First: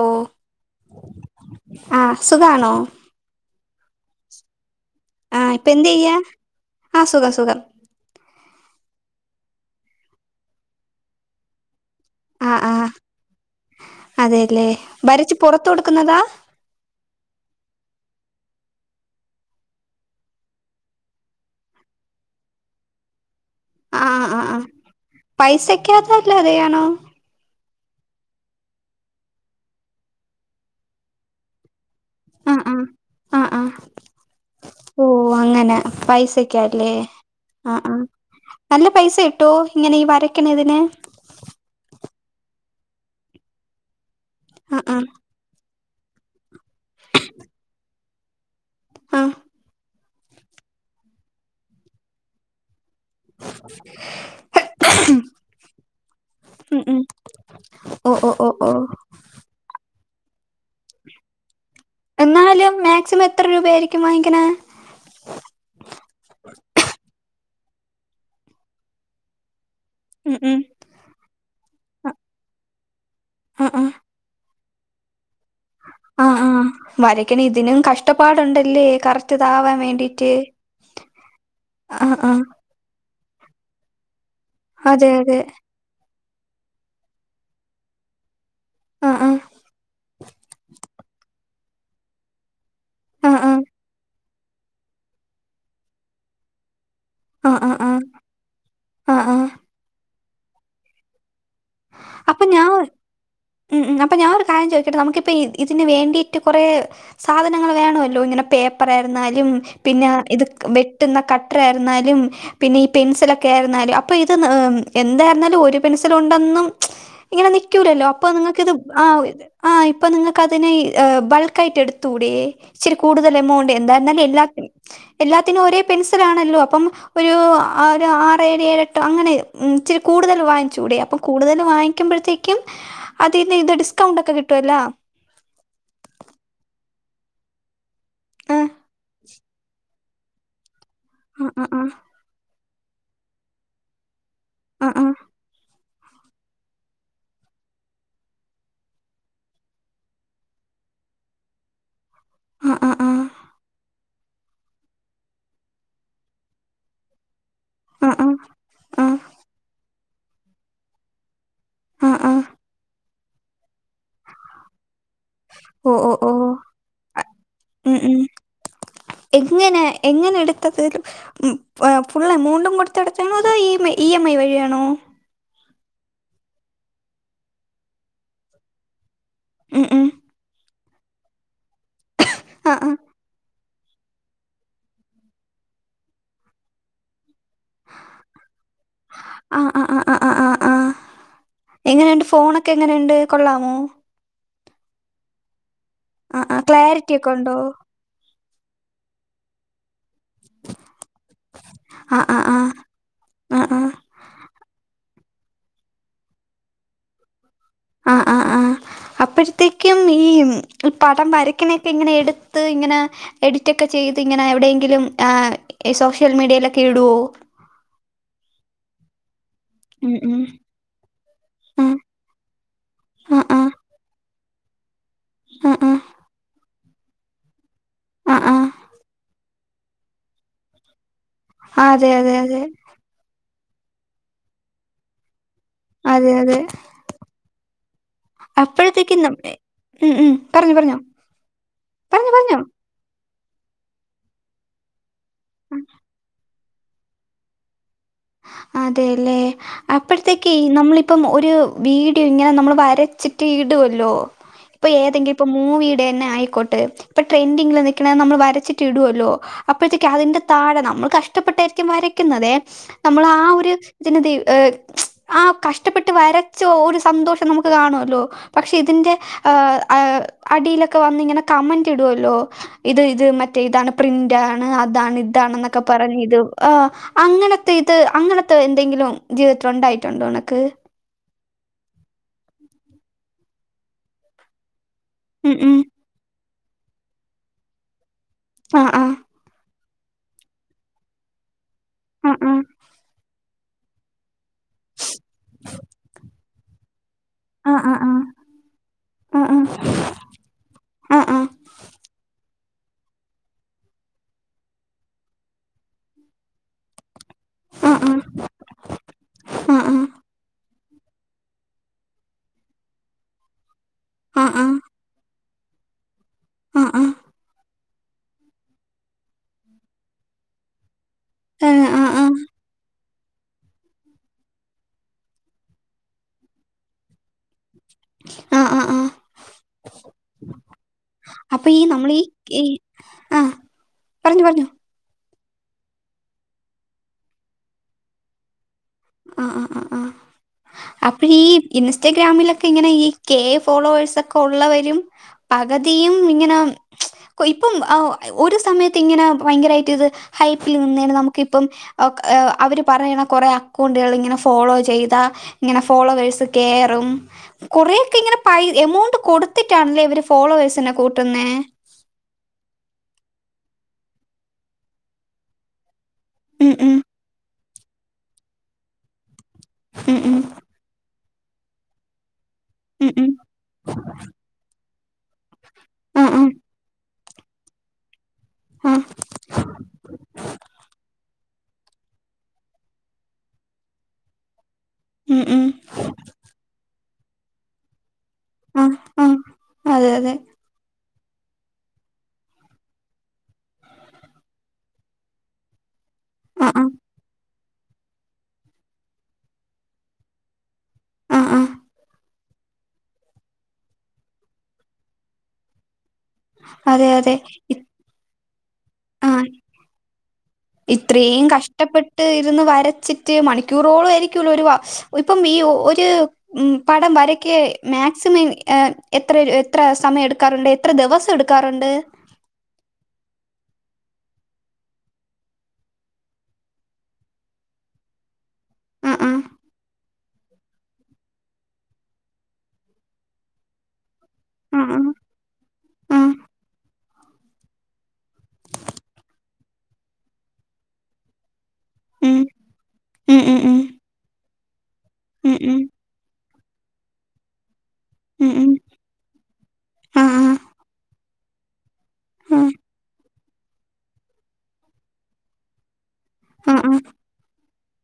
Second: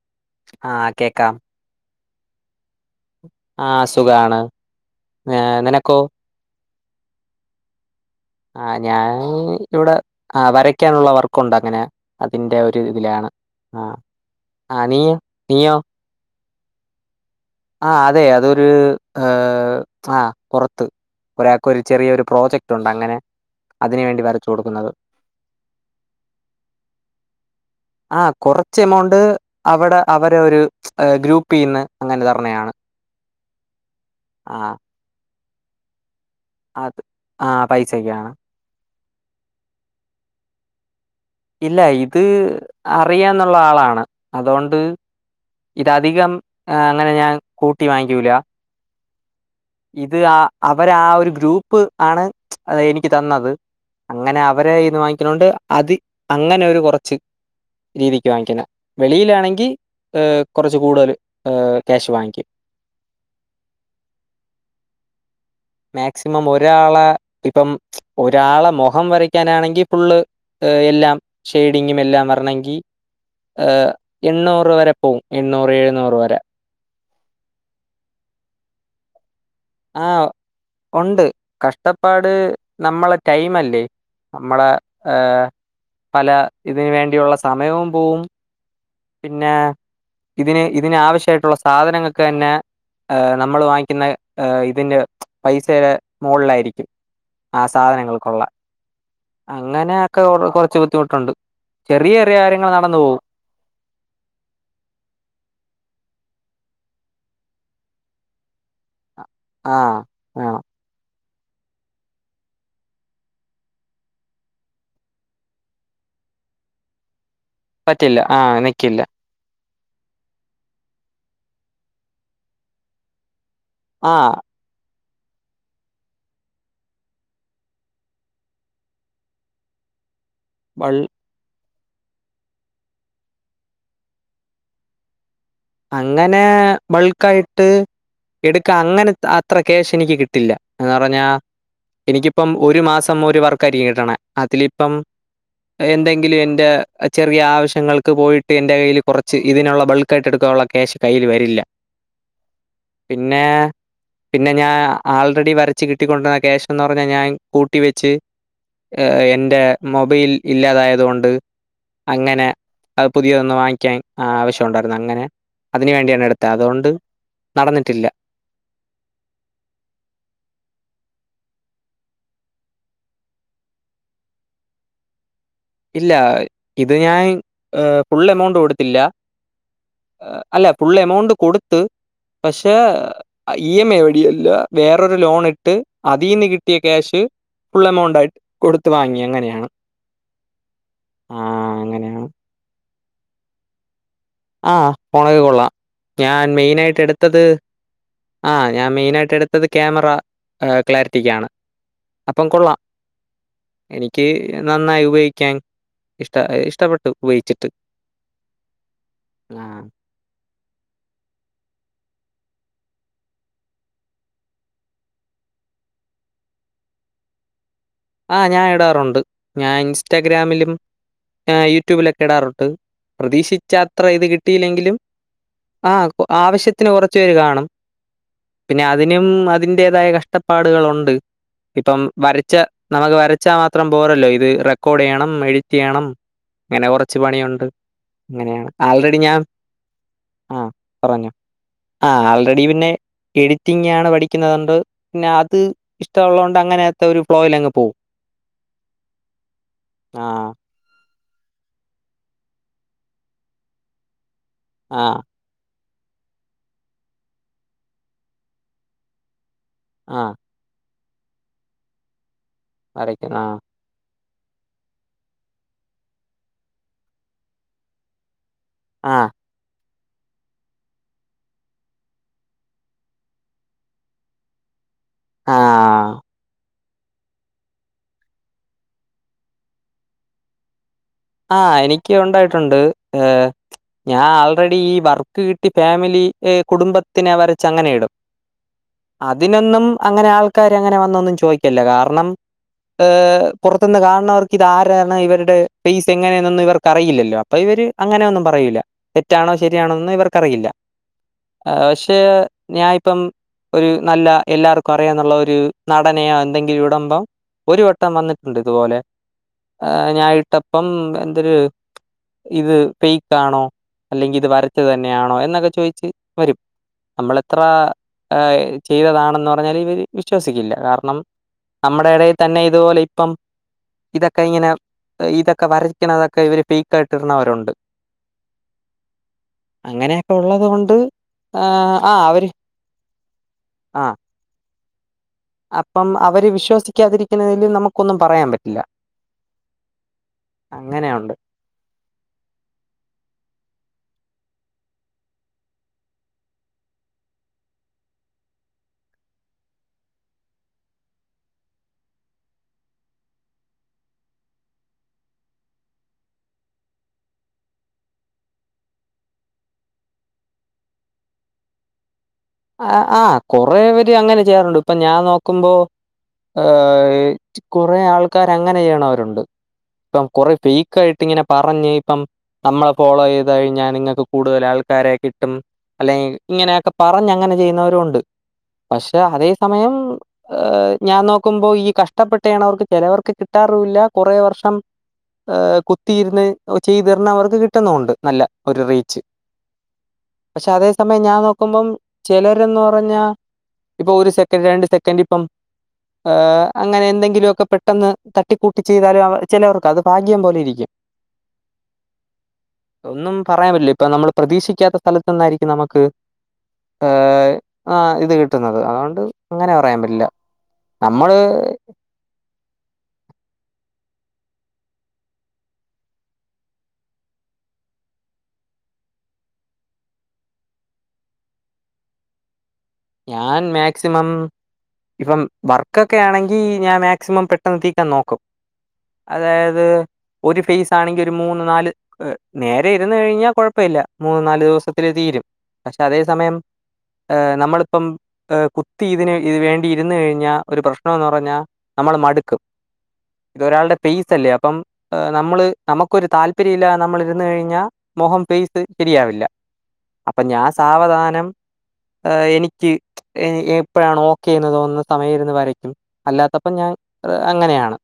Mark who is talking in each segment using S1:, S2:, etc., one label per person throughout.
S1: ഓ
S2: ആ കേക്കാം
S1: ആ സുഖാണോ
S2: ആ സുഖാണ് ഏ
S1: ആ ഇപ്പൊ എന്ത്
S2: നിനക്കോ
S1: ചെയ്യാ ആ സുഖം സുഖം
S2: ആ ഞാൻ ഇവ്ടെ ആ വരയ്ക്കാനുള്ള വർക്കുണ്ട് അങ്ങനെ
S1: ആ
S2: അതിന്റെ
S1: ആ
S2: ഒരു ഇതിലാണ് ആഹ്
S1: അതെ ലെ
S2: ആഹ് നീയോ
S1: വരച്ച് പുറത്ത്
S2: നീയോ
S1: കൊട്ക്കുന്നതാ
S2: ആ അതെ അതൊര് ഏ ആ പൊറത്ത് ഒരാക്ക് ഒരു ചെറിയൊരു പ്രോജക്റ്റ് ഉണ്ട് അങ്ങനെ അതിന്
S1: ആ
S2: വേണ്ടി
S1: ആ
S2: വരച്ചു
S1: ആ
S2: കൊടുക്കുന്നത്
S1: പൈസക്കാത്ത്. അല്ലാതെ ആണോ
S2: ആ കൊറച്ച് എമൗണ്ട് അവടെ അവരെ ഒരു ഗ്രൂപ്പിന്ന് അങ്ങനെ
S1: ആ
S2: തർണയാണ്
S1: ആ ആ ആ
S2: ആ
S1: ഓ അങ്ങനെ പൈസ സക്കാ ലെ
S2: ആഹ്
S1: ആ ആ
S2: പൈസക്കാണ്
S1: അല്ല പി പൈസ കിട്ടോ ഇങ്ങനെ ഈ വരക്ക്ണ ഇതിന്
S2: ഇല്ല ഇത് അറിയന്നുള്ള ആളാണ്
S1: ആ
S2: അതൊണ്ട്
S1: ആ
S2: ഇത്ധികം ആ അങ്ങനെ ഞാൻ കൂട്ടിവാ ക്കുലാ
S1: ആ
S2: ഇത് ആ അവർ ആ ഒരു ഗ്രൂപ്പ് ആണ് അ എനിക്ക് തന്നത് അങ്ങനെ അവരെ ഇന്ന് വാങ്ങിക്കണോണ്ട് അത് അങ്ങനെ ഒരു
S1: ഉം ഉം
S2: കുറച്ച്
S1: ഓ
S2: രീതിക്ക്
S1: ഓ ഓ
S2: വാങ്ങിക്കണ
S1: ഓ
S2: വെളിയിലാണെങ്കിൽ ഏ കുറച്ച് കൂടുതൽ ഏ
S1: എന്നാലും മാക്സിമം എത്ര രൂപ ആയിരിക്കും വാങ്ങിക്കണ
S2: മാക്സിമം ഒരാളെ ഇപ്പം ഒരാളെ മുഖം വരക്കാനാണെങ്കിൽ ഫുള്
S1: ഉം ഉം
S2: എല്ലാം ഷെയ്ഡിങ്ങും
S1: ആ
S2: എല്ലാം വരണമെങ്കിൽ
S1: ആ
S2: ഏ
S1: ആ
S2: എണ്ണൂറ് റ് വരെ പോവും എണ്ണൂറ് എഴുന്നൂറ്
S1: ആ
S2: വരെ
S1: ആ വരയ്ക്കണ ഇതിനും കഷ്ടപ്പാടുണ്ടല്ലേ കറക്
S2: ആ ഉണ്ട്
S1: ആ
S2: കഷ്ടപ്പാട്
S1: ആ
S2: നമ്മളെ ടൈം അല്ലേ നമ്മളെ
S1: അതെ
S2: ഏ
S1: അതെ
S2: പല ഇതിനന് വേണ്ടിയുള്ള സമയവും പോവും
S1: ആഹ്.
S2: പിന്നെ ഇതിന് ഇതിന ആാവശ്യായിട്ടുള്ള സാധനങ്ങൾക്ക തന്നെ
S1: ആഹ്. ആഹ്.
S2: നമ്മൾ വാങ്ങിക്കുന്ന ഇതിന്റെ പൈസയുടെ മോളിലായിരിക്കും
S1: ആഹ്.
S2: ആ
S1: ആഹ്. ആഹ്.
S2: സാധനങ്ങൾക്കുള്ള
S1: ആഹ്. ആഹ്.
S2: അങ്ങനെ ഒക്കെ കുറച്ച് ബുദ്ധിമുട്ടുണ്ട് ചെറിയ ചെറിയ
S1: അപ്പൊ ഞാൻ
S2: കാര്യങ്ങൾ
S1: ഉ
S2: നടന്നു പോകും.
S1: അപ്പൊ ഞാൻ ഒരു കാര്യം ചോദിക്കട്ടെ നമുക്കിപ്പ ഇതിന് വേണ്ടിയിട്ട് കുറേ സാധനങ്ങൾ വേണല്ലോ ഇങ്ങനെ പേപ്പർ ന്നാലും
S2: ആഹ്
S1: പിന്നെ ഇത്
S2: ആഹ്
S1: വെട്ടുന്ന ക എത്ര ആയിരുന്നാലും പിന്നെ ഈ പെൻസിലൊക്കെ ആയിരുന്നാലും അപ്പൊ ഇത് എന്തായിരുന്നാലും ഒരു പെൻസിൽ ട്ടന്നും ഇങ്ങനെ നിക്കുലല്ലോ
S2: പറ്റില്ല
S1: അപ്പൊ
S2: ആഹ്
S1: നിങ്ങൾക്ക ഇത്
S2: നിക്കില്ല.
S1: ആ ആ ഇപ്പൊ നിങ്ങൾക്ക് അതിനെ ബൾക്കായിട്ട് എടുത്തൂടെേ ഇച്ചി രി കൂടുതൽ എമൗണ്ട് എന്തായിരുന്നാലും
S2: ആഹ്
S1: എല്ലാത്തി എല്ലാത്തിനും ഒരേ പെൻസലാണല്ലോ അപ്പം ഒരു ഒരു ആറ് ഏഴ് ഏഴെട്ട് അങ്ങനെ കൂടുതൽ
S2: ബൾ
S1: വാങ്ങിച്ചൂടെ അപ്പം കൂടുതൽ വാങ്ങിക്കുമ്പോഴത്തേക്കും അതിന്ന് ഇത് ഡിസ്കൗണ്ട് ഒക്കെ കിട്ടുവല്ലാ
S2: അങ്ങനെ ബൾക്കായിട്ട്
S1: ആഹ്
S2: എടുക്കാ അങ്ങനെ അത്ര കേശ എനിക്ക് കിട്ടില്ല. എന്ന് പറഞ്ഞാ
S1: ആഹ് ആഹ്
S2: എനിക്കിപ്പം ഒരുമാസം ഒരു വർക്കായിരിക്കും കിട്ടണെ. അതിലിപ്പം
S1: ആഹ്
S2: എന്തെങ്കിലും എന്റെ ചെറിയ ആവശ്യങ്ങൾക്ക് പോയിട്ട് എന്റെ കയ്യിൽ കുറച്ച് ഇതിനുള്ള ബൾക്ക് ആയിട്ട് എടു ക്കൊള്ള കേശ് കയ്യിൽ വരില്ല.
S1: ആഹ് ആഹ് ആഹ്
S2: പിന്നെ പിന്നെ ഞാൻ ആൾറെഡി വരച്ച് കിട്ടിക്കൊണ്ടിരുന്ന ക്യാഷ് എന്ന് പറഞ്ഞാൽ ഞാൻ കൂട്ടി വെച്ച്
S1: ആഹ് ആഹ് ആഹ് ആഹ്
S2: എന്റെ മൊബൈൽ ഇല്ലാതായതുകൊണ്ട്
S1: ആഹ് ആഹ് ആഹ്
S2: അങ്ങനെ അത് പുതിയൊന്ന് വാങ്ങി ക്കേം ആവശ്യം ഉണ്ടായിരുന്നു അങ്ങനെ അതിന്
S1: ഓ ഓ
S2: വേണ്ടിയാണ്
S1: ഓ
S2: എടുത്തത്. അതുകൊണ്ട്
S1: ഉം
S2: നടന്നിട്ടില്ല.
S1: ഉം എങ്ങനെ എങ്ങനെ എടുത്തത്? ഫുൾ എമൗണ്ടും കൊടുത്ത്ടത്താണോ അതോ E M I E M I വഴിയാണോ?
S2: ഇല്ല ഇത് ഞാൻ ഫുൾ എമൗണ്ട് കൊടുത്തില്ല.
S1: ഉം ഉം
S2: അല്ല ഫുൾ എമൗണ്ട് കൊടുത്ത് പക്ഷേ
S1: ആഹ് ആഹ്
S2: ഇ എം ഐ വഴിയല്ല വേറൊരു ലോൺ ഇട്ട് അതിൽന്ന് കിട്ടിയ ക്യാഷ് ഫുൾ എമൗണ്ട് ആയിട്ട് കൊടുത്തു വാങ്ങി അങ്ങനെയാണ്.
S1: ആ
S2: ആഹ് അങ്ങനെയാണ്
S1: എങ്ങനെയണ്ട് ഫോണൊക്കെ എങ്ങനെയുണ്ട് കൊള്ളാമോ?
S2: ആഹ് ഫോണൊക്കെ കൊള്ളാം. ഞാൻ
S1: ആഹ് ആഹ്
S2: മെയിനായിട്ട്
S1: ക്ലാരിറ്റി ഒക്കെ
S2: എട്ത്തത്
S1: ഉണ്ടോ
S2: ആഹ് ഞാൻ മെയിനായിട്ടെടുത്തെ ക്യാമറ എ ക്ലാരിറ്റിക്കാണ്.
S1: ആഹ് ആഹ്
S2: അപ്പം
S1: ആഹ്
S2: കൊള്ളാം
S1: ആഹ് ആഹ്
S2: എനിക്ക് നന്നായി ഉപയോഗിക്കാൻ ഇഷ്ട ഇഷ്ട്ടപ്പെട്ടു. ഉപയോഗിച്ചു.
S1: ആഹ് ആഹ് ആഹ് അപ്പഴത്തേക്കും ഈമ് ഈ പടം വരയ്ക്കിണെക്കെ ഇങ്ങനെ എട്ത്ത് ഇങ്ങനെ എഡിറ്റൊക്കെ ചെയ്ത് ഇങ്ങനെ എവിടേങ്കിലും ആഹ് സോഷ്യൽ മീഡിയയിലൊക്കെ ഇടോ.
S2: ആഹ് ഞാൻ ഇടാറുണ്ട്. ഞാൻ
S1: ഉം ഉം
S2: ഇൻസ്റ്റാഗ്രാമിലും
S1: ആഹ്
S2: യൂട്യൂബിലൊക്കെ ഇടാറുണ്ട്.
S1: ആഹ്
S2: പ്രതീക്ഷിച്ച അത്ര ഇത് കി ട്ടീലെങ്കിലും ആഹ് കൊ ആവശ്യ ത്തിന് കൊറച്ച് പേര് കാണും.
S1: ആഹ് ആഹ് ആഹ്
S2: പിന്നെ അതിനും അതിന്റേതായ കഷ് ഷ്ടപ്പാടുകളൊണ്ട്.
S1: ആഹ് അതെ അതെ അതെ
S2: നമക്ക് വരച്ചാ മാത് ത്രം പോരല്ലോ ഇത് റെക്കോർഡീയണം എഡി റ്റീയ്യണം
S1: അതെ അതെ
S2: ഇങ്ങനെ കൊറച്ച് പണിയുണ്ട്. അങ്ങനെയാണ്. ആൾറെഡി
S1: അപ്പോഴത്തേക്കും
S2: ഞാൻ
S1: നമ്മ ഉം ഉം
S2: ആഹ്
S1: പറഞ്ഞോ പറഞ്ഞോ
S2: പറഞ്ഞൊ ആഹ്
S1: പറഞ്ഞോ പറഞ്ഞോ
S2: ആൾറെഡി പിന്നെ എഡിറ്റിങ്ങാണ് പഠിക്കുന്നത്കൊണ്ട് പിന്നെ അത് ഇഷ്ടള്ളോ ണ്ട് അങ്ങനേത്തെ ഒരു ഫ്ലോയിലങ്ങ് പോവും
S1: അതേല്ലേ
S2: ആ,
S1: അപ്പഴത്തേക്ക് ഈ നമ്മളി പ്പം ഒരു വീട് ഇങ്ങനെ നമ്മള് വരച്ച്ട്ട് ഇടുവല്ലോ ഇപ്പൊ
S2: ആ,
S1: ഏതെങ്കിലും ഇപ്പൊ മൂവീ ടെന്നെ ആയിക്കോട്ടെ ഇപ്പ ട്രൻഡിങ്ങില് നിക്ക്ണേ നമ്മൾ വരച്ചിട്ട് ഇടോലോ അപ്പഴത്തേക്ക്
S2: ആ
S1: അതിന്റെ താഴെ നമ്മൾ കഷ്ട്ടപ്പെട്ടായിരിക്കും വരയ്ക്ക്ന്നതേ നമ്മൾ ആ ഒരു ജനതയു ഏഹ് ആഹ് കഷ്ട്ടപ്പെട്ട് വരച്ച ഒരു സന്തോഷം നമുക്ക് കണോല്ലോ പക്ഷേ ഇതിന്റെ
S2: ആ,
S1: ഹ് അടീലൊക്കെ വന്ന ഇങ്ങനെ കമന്റ് ഇടോല്ലോ ഇത് ഇത് മറ്റേ ഇതാണ് പ്രിന്റാണ് അ താണ് ഇതാണെന്നൊക്കെ പറഞ്
S2: ആ.
S1: ഇത് ആഹ് അങ്ങനെ ത്തെ ഇത് അങ്ങനത്തെ എന്തെങ്കിലും ജീവിതത്തിൽ ഉണ്ടായിട്ടുണ്ടോ ഇണക്ക്
S2: ആഹ് എനിക്ക് ഉണ്ടായിട്ടുണ്ട് ഏ ഞാൻ ആൾറെഡീ വർക്ക്
S1: ഉം
S2: കിട്ടി
S1: ഉം
S2: ഫാമിലി ഈ കുടുംബത്തിനെ വരച്ച് അങ്ങനെയിടും
S1: ആ ആ
S2: അതിനെന്നും അങ്ങനെ ആൾക്കാര് അങ്ങനെ വന്നൊന്നും ചോയി ഇല്ല കാരണം
S1: ആ ആ
S2: ഏഹ് പോർത്ത്ന്ന് കാൺണവർക്ക് ഇത് ആരാണ് ഇവര്ടെ ക്കറിയില്ല അപ്പൊ
S1: ആ
S2: ഇവര്
S1: ആ ആ
S2: അങ്ങനൊന്നും പറയൂല
S1: ആ
S2: തെറ്റാണോ ശരിയാണോന്നും ഇവർക്കറിയില്ല
S1: ആ ആ ആ
S2: ഏഹ് പക്ഷേ ഞാ ഇപ്പം ഒരു നല്ല എല്ലാർക്കും അറിയാന്നൊള്ള ഒര് നടനെയോ എന്തെങ്കിലിടുമ്പം ഒരു വട്ടം വന്നിട്ടുണ്ട് ത്പോലെ ഏഹ് ഞാൻ ഇ അപ്പം എന്തൊര് ഇത് പെയ്ക്കാണോ അല്ലെങ്കി ഇത് വരച്ചതെന്ന്യാണോ എന്നൊക്കെ ചോയ്ച്ച് വരും നമ്മൾ എത്ര എഹ് ചെയ്തതാണെന്ന് പറഞ്ഞാലും ഇവര് വിശ്വസിക്കില്ല കാർ നമ്മടെ എടയി തന്നെ ഇതുപോലെ പ്പം ഇതൊക്കെ ഇങ്ങനെ ഇതൊക്കെ വരയ്ക്കണതൊക്കെ ഇവര് ഫേക്കായിട്ട് ഇര്ണവരുണ്ട്. അങ്ങനെയെക്കെ ഉള്ളത് കൊണ്ട്
S1: അപ്പൊ ഈ
S2: ആഹ്
S1: നമ്മൾ
S2: ആ
S1: ഈ
S2: അവര്
S1: ഈ- ആ
S2: ആഹ്
S1: പറഞ്ഞു പറഞ്ഞു
S2: അപ്പം അവര് വിശ്വസിക്കാതിരിക്കുന്നതിലും നമുക്കൊന്നും പറയാം പറ്റില്ല.
S1: ആഹ് ആഹ് ആഹ് ആ
S2: അങ്ങനെയുണ്ട്
S1: അപ്പഴീ ഇൻസ്റ്റഗ്രാമിലൊക്കെ ഇങ്ങനെ ഈ കെ ഫോളോവേഴ്സ് ക്ക ഒള്ളവരും പകുതിയും ഇങ്ങനെ ഇപ്പം ഒരു സമയത്ത് ഇങ്ങനെ ഭയങ്കരായിട്ട് ഇത് ഹൈപ്പിൽ നിന്നാണ് നമുക്ക് ഇപ്പം അവര് പറയണ കൊറേ അക്കൗണ്ടുകൾ ഇങ്ങന ഫോളോ ചെയ്താ ഇങ്ങനെ ഫോളോവേഴ്സ് കേറും കുറെയൊക്കെ ഇങ്ങനെ പൈ എമൗണ്ട് കൊടുത്തിട്ടാണല്ലേ ഇവര് ഫോളോവേഴ്സിനെ കൂട്ടുന്നെ?
S2: ആ ആഹ് കൊറെ വേര് അങ്ങനെ ചെയ്യാറുണ്ട് ഇപ്പൊ ഞാൻ നോക്കുമ്പോ ഹ
S1: ഉം ഉം
S2: ഈ കൊറേ ആൾക് ആൾക്കാര് അങ്ങനെ ചെയ്യണവരുണ്ട്
S1: ഉം
S2: ഇപ്പം
S1: ഉം
S2: കൊറെ ഫേക്കായിട്ട് ഇങ്ങനെ പറഞ്ഞ് ഇപ്പം നമ്മളെ
S1: ഉം
S2: ഫോളോ
S1: ഉം
S2: ചെയ്ത് കഴിഞ്ഞാൽ നിങ്ങൾക്ക് കൂടുതൽ ആൾക്കാരെ കിട്ടും അല്ലെങ്കി
S1: ആഹ് ആഹ്
S2: ഇങ്ങനൊക്കെ പ അങ്ങനെ ചെയ്യുന്നവരും ഒണ്ട്
S1: ആഹ്
S2: പക്ഷെ അതേ സമയം ഞാൻ നോ നോക്കുമ്പോ ഈ കഷ്ടപ്പെട്ടാണെ വർക്ക് ചെലവർക്ക് കിട്ടാറൂല്ല കൊറേ വർഷം
S1: ഉം
S2: ഹാ
S1: ഉം
S2: കുത്തിയിരുന്ന് ചെയ്ത് എന്നാ അവർക്ക് കിട്ടുന്നോണ്ട് നല്ല ഒരു
S1: ആഹ്
S2: റീച്ച്
S1: ആഹ് അതെ അതെ
S2: പക്ഷെ അതേയ സമ അമ്മയെഞാൻ നോക്കുമ്പോം ചെലരെന്ന് പറഞ്ഞാ ഇപ്പൊ ഒരു സെക്കൻഡ് രണ്ട് സെക്കൻഡ് ഇപ്പം ഏ
S1: ആഹ് ആഹ്
S2: അങ്ങനെ എന്തെങ്കിലുമോക്കെ പെട്ടെന്ന് തട്ടിക്കൂട്ടി ചെയ്താലും ചെലവർക്ക് അത് ഭാഗ്യം പോലെ ഇരിക്കും
S1: ആഹ് ആഹ്
S2: ഒന്നും പറയാൻ പറ്റില്ല ഇപ്പൊ നമ്മൾ പ്രതീക്ഷിക്കാത്ത സ്ഥലത്ത്ന്നായിരിക്കും നമുക്ക്
S1: അതെ അതെ
S2: ഏഹ ആ ഇത് കിട്ടുന്നു ആണ്ട്
S1: ആഹ്
S2: അങ്ങനെ പറയാൻ പറ്റില്ല നമ്മള്
S1: ഇത്രയും കഷ്ടപ്പെട്ട് ഇരുന്ന് വരച്ചിട്ട് മണിക്കൂറോളം ക്കൂലൊരുവ ഇപ്പം ഈ ഒരു പടം വരക്ക് മാക്സിമം എത്ര എത്ര സമയം എടുക്കാറുണ്ട് എത്ര ദിവസം എടുക്കാറുണ്ട്
S2: ഞാൻ മാക്സിമം ഇപ്പം വർക്കൊക്കെ ആണെങ്കി ഞാൻ മാക്സിമം പെട്ടെന്ന് തീക്കാൻ നോക്കും
S1: ആഹ് ആഹ്
S2: അതായത് ഒരു ഫെയ്സ് ആണെങ്കിൽ ഒരു മൂന്ന് നാല് നേരെ ഇരുന്ന് കഴിഞ്ഞാൽ കൊഴപ്പമില്ല മൂന്ന് നാല് ദിവസത്തിൽ
S1: ആഹ്
S2: തീരും പക്ഷെ അതേ
S1: ആഹ്
S2: സമയംഹ് നമ്മൾ ഇപ്പം കുത്തി ഇതിന് ഇത് വേണ്ടി ഇരുന്ന് കഴിഞ്ഞാ ഒരു പ്രശ്നോന്ന് പറഞ്ഞാ ഇപ്പം നമ്മൾ
S1: ഉം
S2: മടുക്കും
S1: ഉം ഉം
S2: ഇതൊരാളുടെ പേസ് അല്ലേ ഇപ്പം
S1: ഉം
S2: നമ്മള്
S1: ഉം
S2: നമുക്കൊരു താല്പര്യം ഉപ്പരിയില്ല നമ്മളിരുന്നു കഴിഞ്ഞാൽ മോഹം
S1: ഉം ഉം ഉം
S2: ഫേസ് ശരിയാവില്ല
S1: ആഹ്
S2: അപ്പഞാൻ സാവധാനം ആ
S1: ആഹ്
S2: എനിക്ക് എപ്പോഴാണ് ഓക്കെന്ന് തോന്നുന്ന സമയം ഇരുന്ന് വരയ്ക്കും അല്ലാത്തപ്പം
S1: ആഹ്
S2: ഞാൻ
S1: ആഹ്
S2: അ അങ്ങനെയാണ്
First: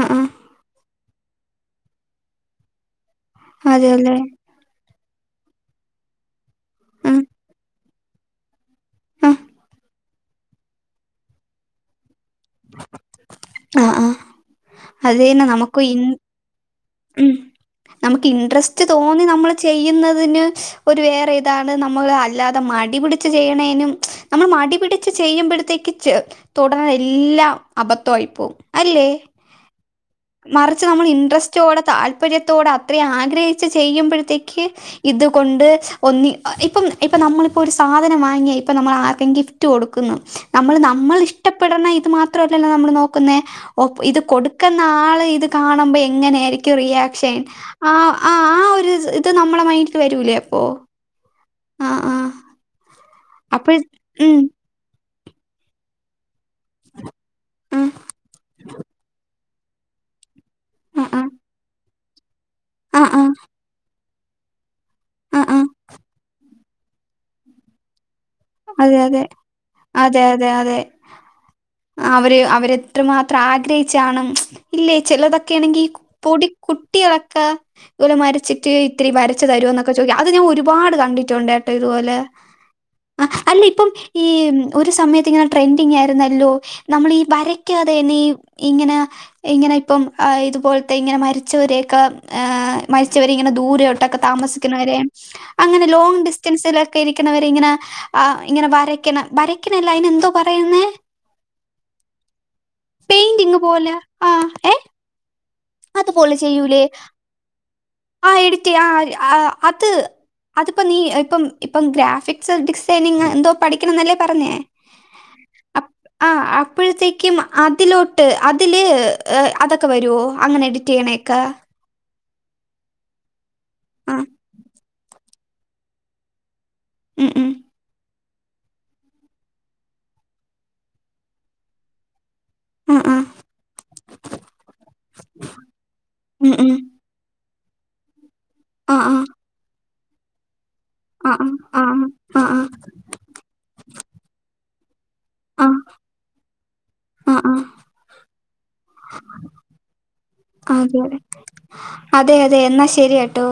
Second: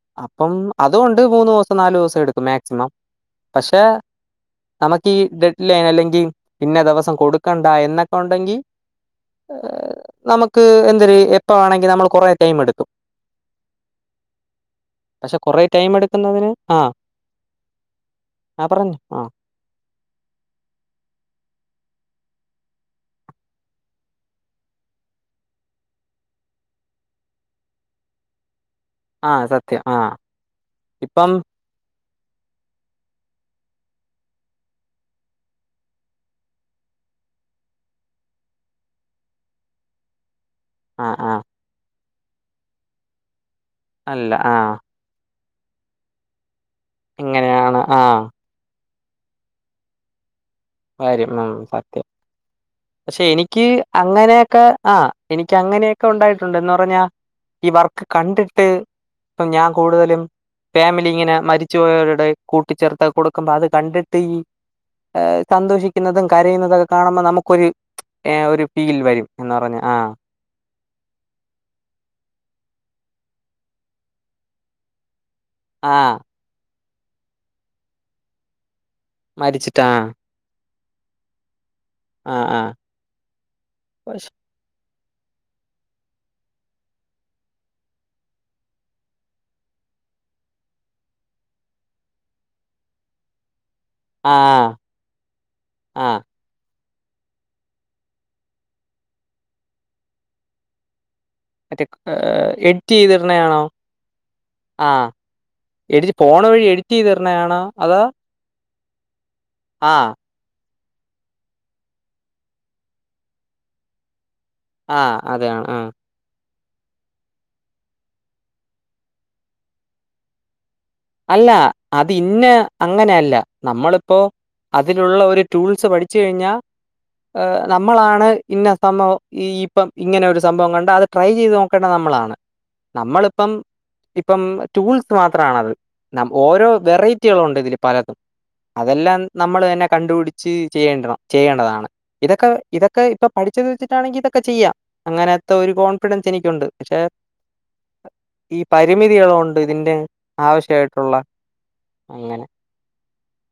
S1: ആഹ് ആഹ്
S2: അപ്പം അതുകൊണ്ട് മൂന്ന് ദിവസം നാലു ദിവസം എടുക്കും മാക്സിമം
S1: അതെ അല്ലെ
S2: ഈഡെഡ് ലൈൻ അല്ലെങ്കിൽ പിന്നെ ദിവസം
S1: ആഹ്
S2: കൊടുക്കണ്ട എന്നൊക്കെ ഉണ്ടെങ്കിൽ
S1: ആഹ്
S2: നമുക്ക് എന്തരു എപ്പ ആണെങ്കിൽ നമ്മൾ കൊറെ ടൈം എടുക്കും
S1: ആഹ ആ അത്
S2: പക്ഷെ
S1: തന്നെ
S2: കൊറേ
S1: നമുക്ക്
S2: ടൈം
S1: ഉം
S2: എടുക്കുന്നതിന് ആഹ്
S1: നമുക്ക്
S2: ആ
S1: ഇട്രസ്റ്റ്
S2: പറഞ്ഞോ
S1: തോന്നി
S2: ആഹ്
S1: നമ്മൾ ചെയ്യുന്നതിന് ഒരു വേറെ ഇതാണ് അത് നമ്മള് അല്ലാതെ മടിപിടിച്ച് ചെയ്യണേനും നമ്മൾ മടിപിടിച്ച് ചെയ്യുമ്പോഴത്തേക്കി തുടരെ എല്ലാം അബദ്ധമായി പോവും
S2: ആഹ സത്യ
S1: മറിച്ച് നമ്മൾ ഇൻട്രസ്റ്റോടെ താല്പര്യത്തോട് അത്രെം ആഗ്രഹിച്ച് ചെയ്യുമ്പോഴത്തേക്ക് ഇത്കൊണ്ട് ഒന്നി ഇപ്പം ഇപ്പൊ നമ്മളിപ്പോ ഒരു സാധനം വാങ്ങിയ ഇപ്പ നമ്മൾ ആർക്കും ഗിഫ്റ്റ് കൊടുക്കുന്നു നമ്മൾ നമ്മൾ
S2: ആഹ് ആഹ്
S1: ഇഷ്ടപ്പെടുന്ന മാത്രല്ലല്ലോ നമ്മള് നോക്കുന്നേ ഓ ഇത്
S2: അല്ല
S1: കൊടു ക്കെ
S2: ആഹ്
S1: നാളെ ഇത് കാണുമ്പ എങ്ങനെ ആയിരിക്കും? ക്ക് റിയാക്ഷൻ
S2: ഇങ്ങനെയാണ്
S1: ആ
S2: ആഹ്
S1: ആ ഒരുത് ഇത് നമ്മളെ മൈൻഡ്ല് വരൂല്ലേ അപ്പോൾ?
S2: ആര്യം. ആ സത്യം. പക്ഷെ എനിക്ക്
S1: അപ്പോൾ ഉം,
S2: അങ്ങനെക്കെ ആ എനിക്ക് അങ്ങനെയൊക്കെ ഉണ്ടായിട്ട് ണ്ടന്ന് പറഞ്ഞാ ഈ
S1: ആ
S2: വർക്ക് കണ്ടിട്ട് ഇപ്പൊ ഞാൻ കൂടുതലും
S1: ആ
S2: ഫാമിലി
S1: ആ
S2: ഇങ്ങനെ മരിച്ചു പോയവരു കൂട്ടി ചേർത്ത
S1: ആ
S2: അത്
S1: ആ
S2: കൊടുക്കുമ്പോ അത് കണ്ടിട്ട് തെയ്
S1: ആ ആ
S2: സന്തോഷിക്കുന്നതും കരയുന്നതും ഇതൊക്കെ കാണുമ്പോൾ നമുക്കൊരരീ ഏ ഒരു
S1: അതെ
S2: ഫീൽ വരും എന്ന് പറഞാ ആ
S1: ആ അവര് അവരത്രമാത്രം ആഗ്രഹിച്ചാണ്ും ഇല്ലേ ചിലതൊക്കെ ണെങ്കിൽ
S2: ആഹ്
S1: പൊടി കുട്ടി കളൊക്കെ ദെ പോലെ മരിച്ചിട്ട് ഇത്തിരി വരച്
S2: മരിച്ചിട്ട്
S1: തരോന്നൊക്കെ
S2: ആഹ്
S1: ചോയ്ക്കാൻ അത് ഞാനൊരു ഒരുപാട് കണ്ടിട്ടുണ്ട് ഇതുപോലെ
S2: ആഹ് ആഹ്
S1: അ അല്ലി ഈ
S2: പഷ്
S1: ഒരു സമയത്ത് ഇങ്ങനെ ട്രെൻഡിങ് ആയിരുന്നല്ലോ നമ്മളീ ഈ വരയ്ക്കുന്നത് തന്നെ ഈ ഇങ്ങനെ ഇങ്ങനെ ഇപ്പം ഇതുപോലത്തെ ഇങ്ങനെ മരിച്ചവരെയൊക്കെ മരിച്ചവരെ ഇങ്ങനെ ദൂര ടൊക്കെ
S2: ആഹ്
S1: താമസിക്കുന്നവരെ അങ്ങനെ
S2: ആഹ്
S1: ലോങ്ങ്‌ ഡിസ്റ്റൻസില് ഒക്കെ ഇരിക്കുന്നവർ ഇങ്ങനെ ആ് ഇങ്ങനെ വരയ്ക്കണ വരയ്ക്കണല്ല അയ്ൻ എന്തോ പറയുന്നേ
S2: മറ്റേ എഡിറ്റ് ചെയ്തിടി
S1: പെയിന്റിങ്
S2: നയാണോ
S1: പോലെ ആ ഏ അതുപോലെ ചെയ്യൂലേ [unintelligible]
S2: അതോ
S1: ആ എഡിറ്റെയ്യാം ആ അത്
S2: ആഹ്
S1: അതിപ്പോ നീ ഇപ്പം ഇപ്പം ഗ്രാഫിക്സ് ഡിസൈനിങ് എന്തോ പഠിക്കണെ ന്നെല്ലേ പറഞ്ഞെ
S2: ആഹ്
S1: [unintelligible]
S2: അതാണ്
S1: അപ്
S2: ആഹ്
S1: അ ആ അപ്പോഴത്തേക്കും അതിലോട്ട് അതില് അതൊക്കെ വരുമോ അങ്ങനെ എടു
S2: അല്ല അ അത് ഇന്ന അങ്ങനെയല്ല
S1: ആ
S2: നമ്മളിപ്പോ അതിനലുള്ള ഒരു ടൂൾസ് പഠിച്ചച്ച് കഴിഞ്ഞാൽ
S1: ഉം
S2: ഏ
S1: ഉം
S2: നമ്മളാണ് ഇന്ന സംഭവംഈ ഇപ്പം ഇങ്ങനെ ഒരു സംഭവം കണ്ട അത് ട്രൈ ചെയ്ത് നോക്കേണ്ടത് നമ്മളാണ്
S1: ആ ആ
S2: നമ്മളിപ്പം ഇപ്പം ടൂൾസ് മാത്രണത്
S1: ഉം
S2: ഓരോ
S1: ഉം
S2: വെറൈറ്റി ണ്ട് ഇതിൽ പലതും
S1: ആ ആ
S2: അതെല്ലാം നമ്മള് എന്നെ കണ്ടുപിടിച്ച് ചെയ്യേണ്ടണം
S1: ആ ആ ആ
S2: ചെയ്യേണ്ടതാണ്
S1: ആ
S2: ഇതൊക്കെ ഇതൊക്കെ ഇപ്പൊ പഠിച്ചത് വെച്ചിട്ടാണെങ്കിൽ ഇതൊക്കെ ചെയ്യാം അങ്ങനത്തെ
S1: ആ
S2: ഒരു കോൺഫിഡൻസ് എനിക്കുണ്ട് പക്ഷെ
S1: ആ ആ ആ
S2: ഈ പരിമിതികള ഉണ്ട് ഇതിൻന്റെ ആവശ്യമായിട്ട്
S1: അതെ അതെ അതെ എന്നാ ശരിയാട്ടോ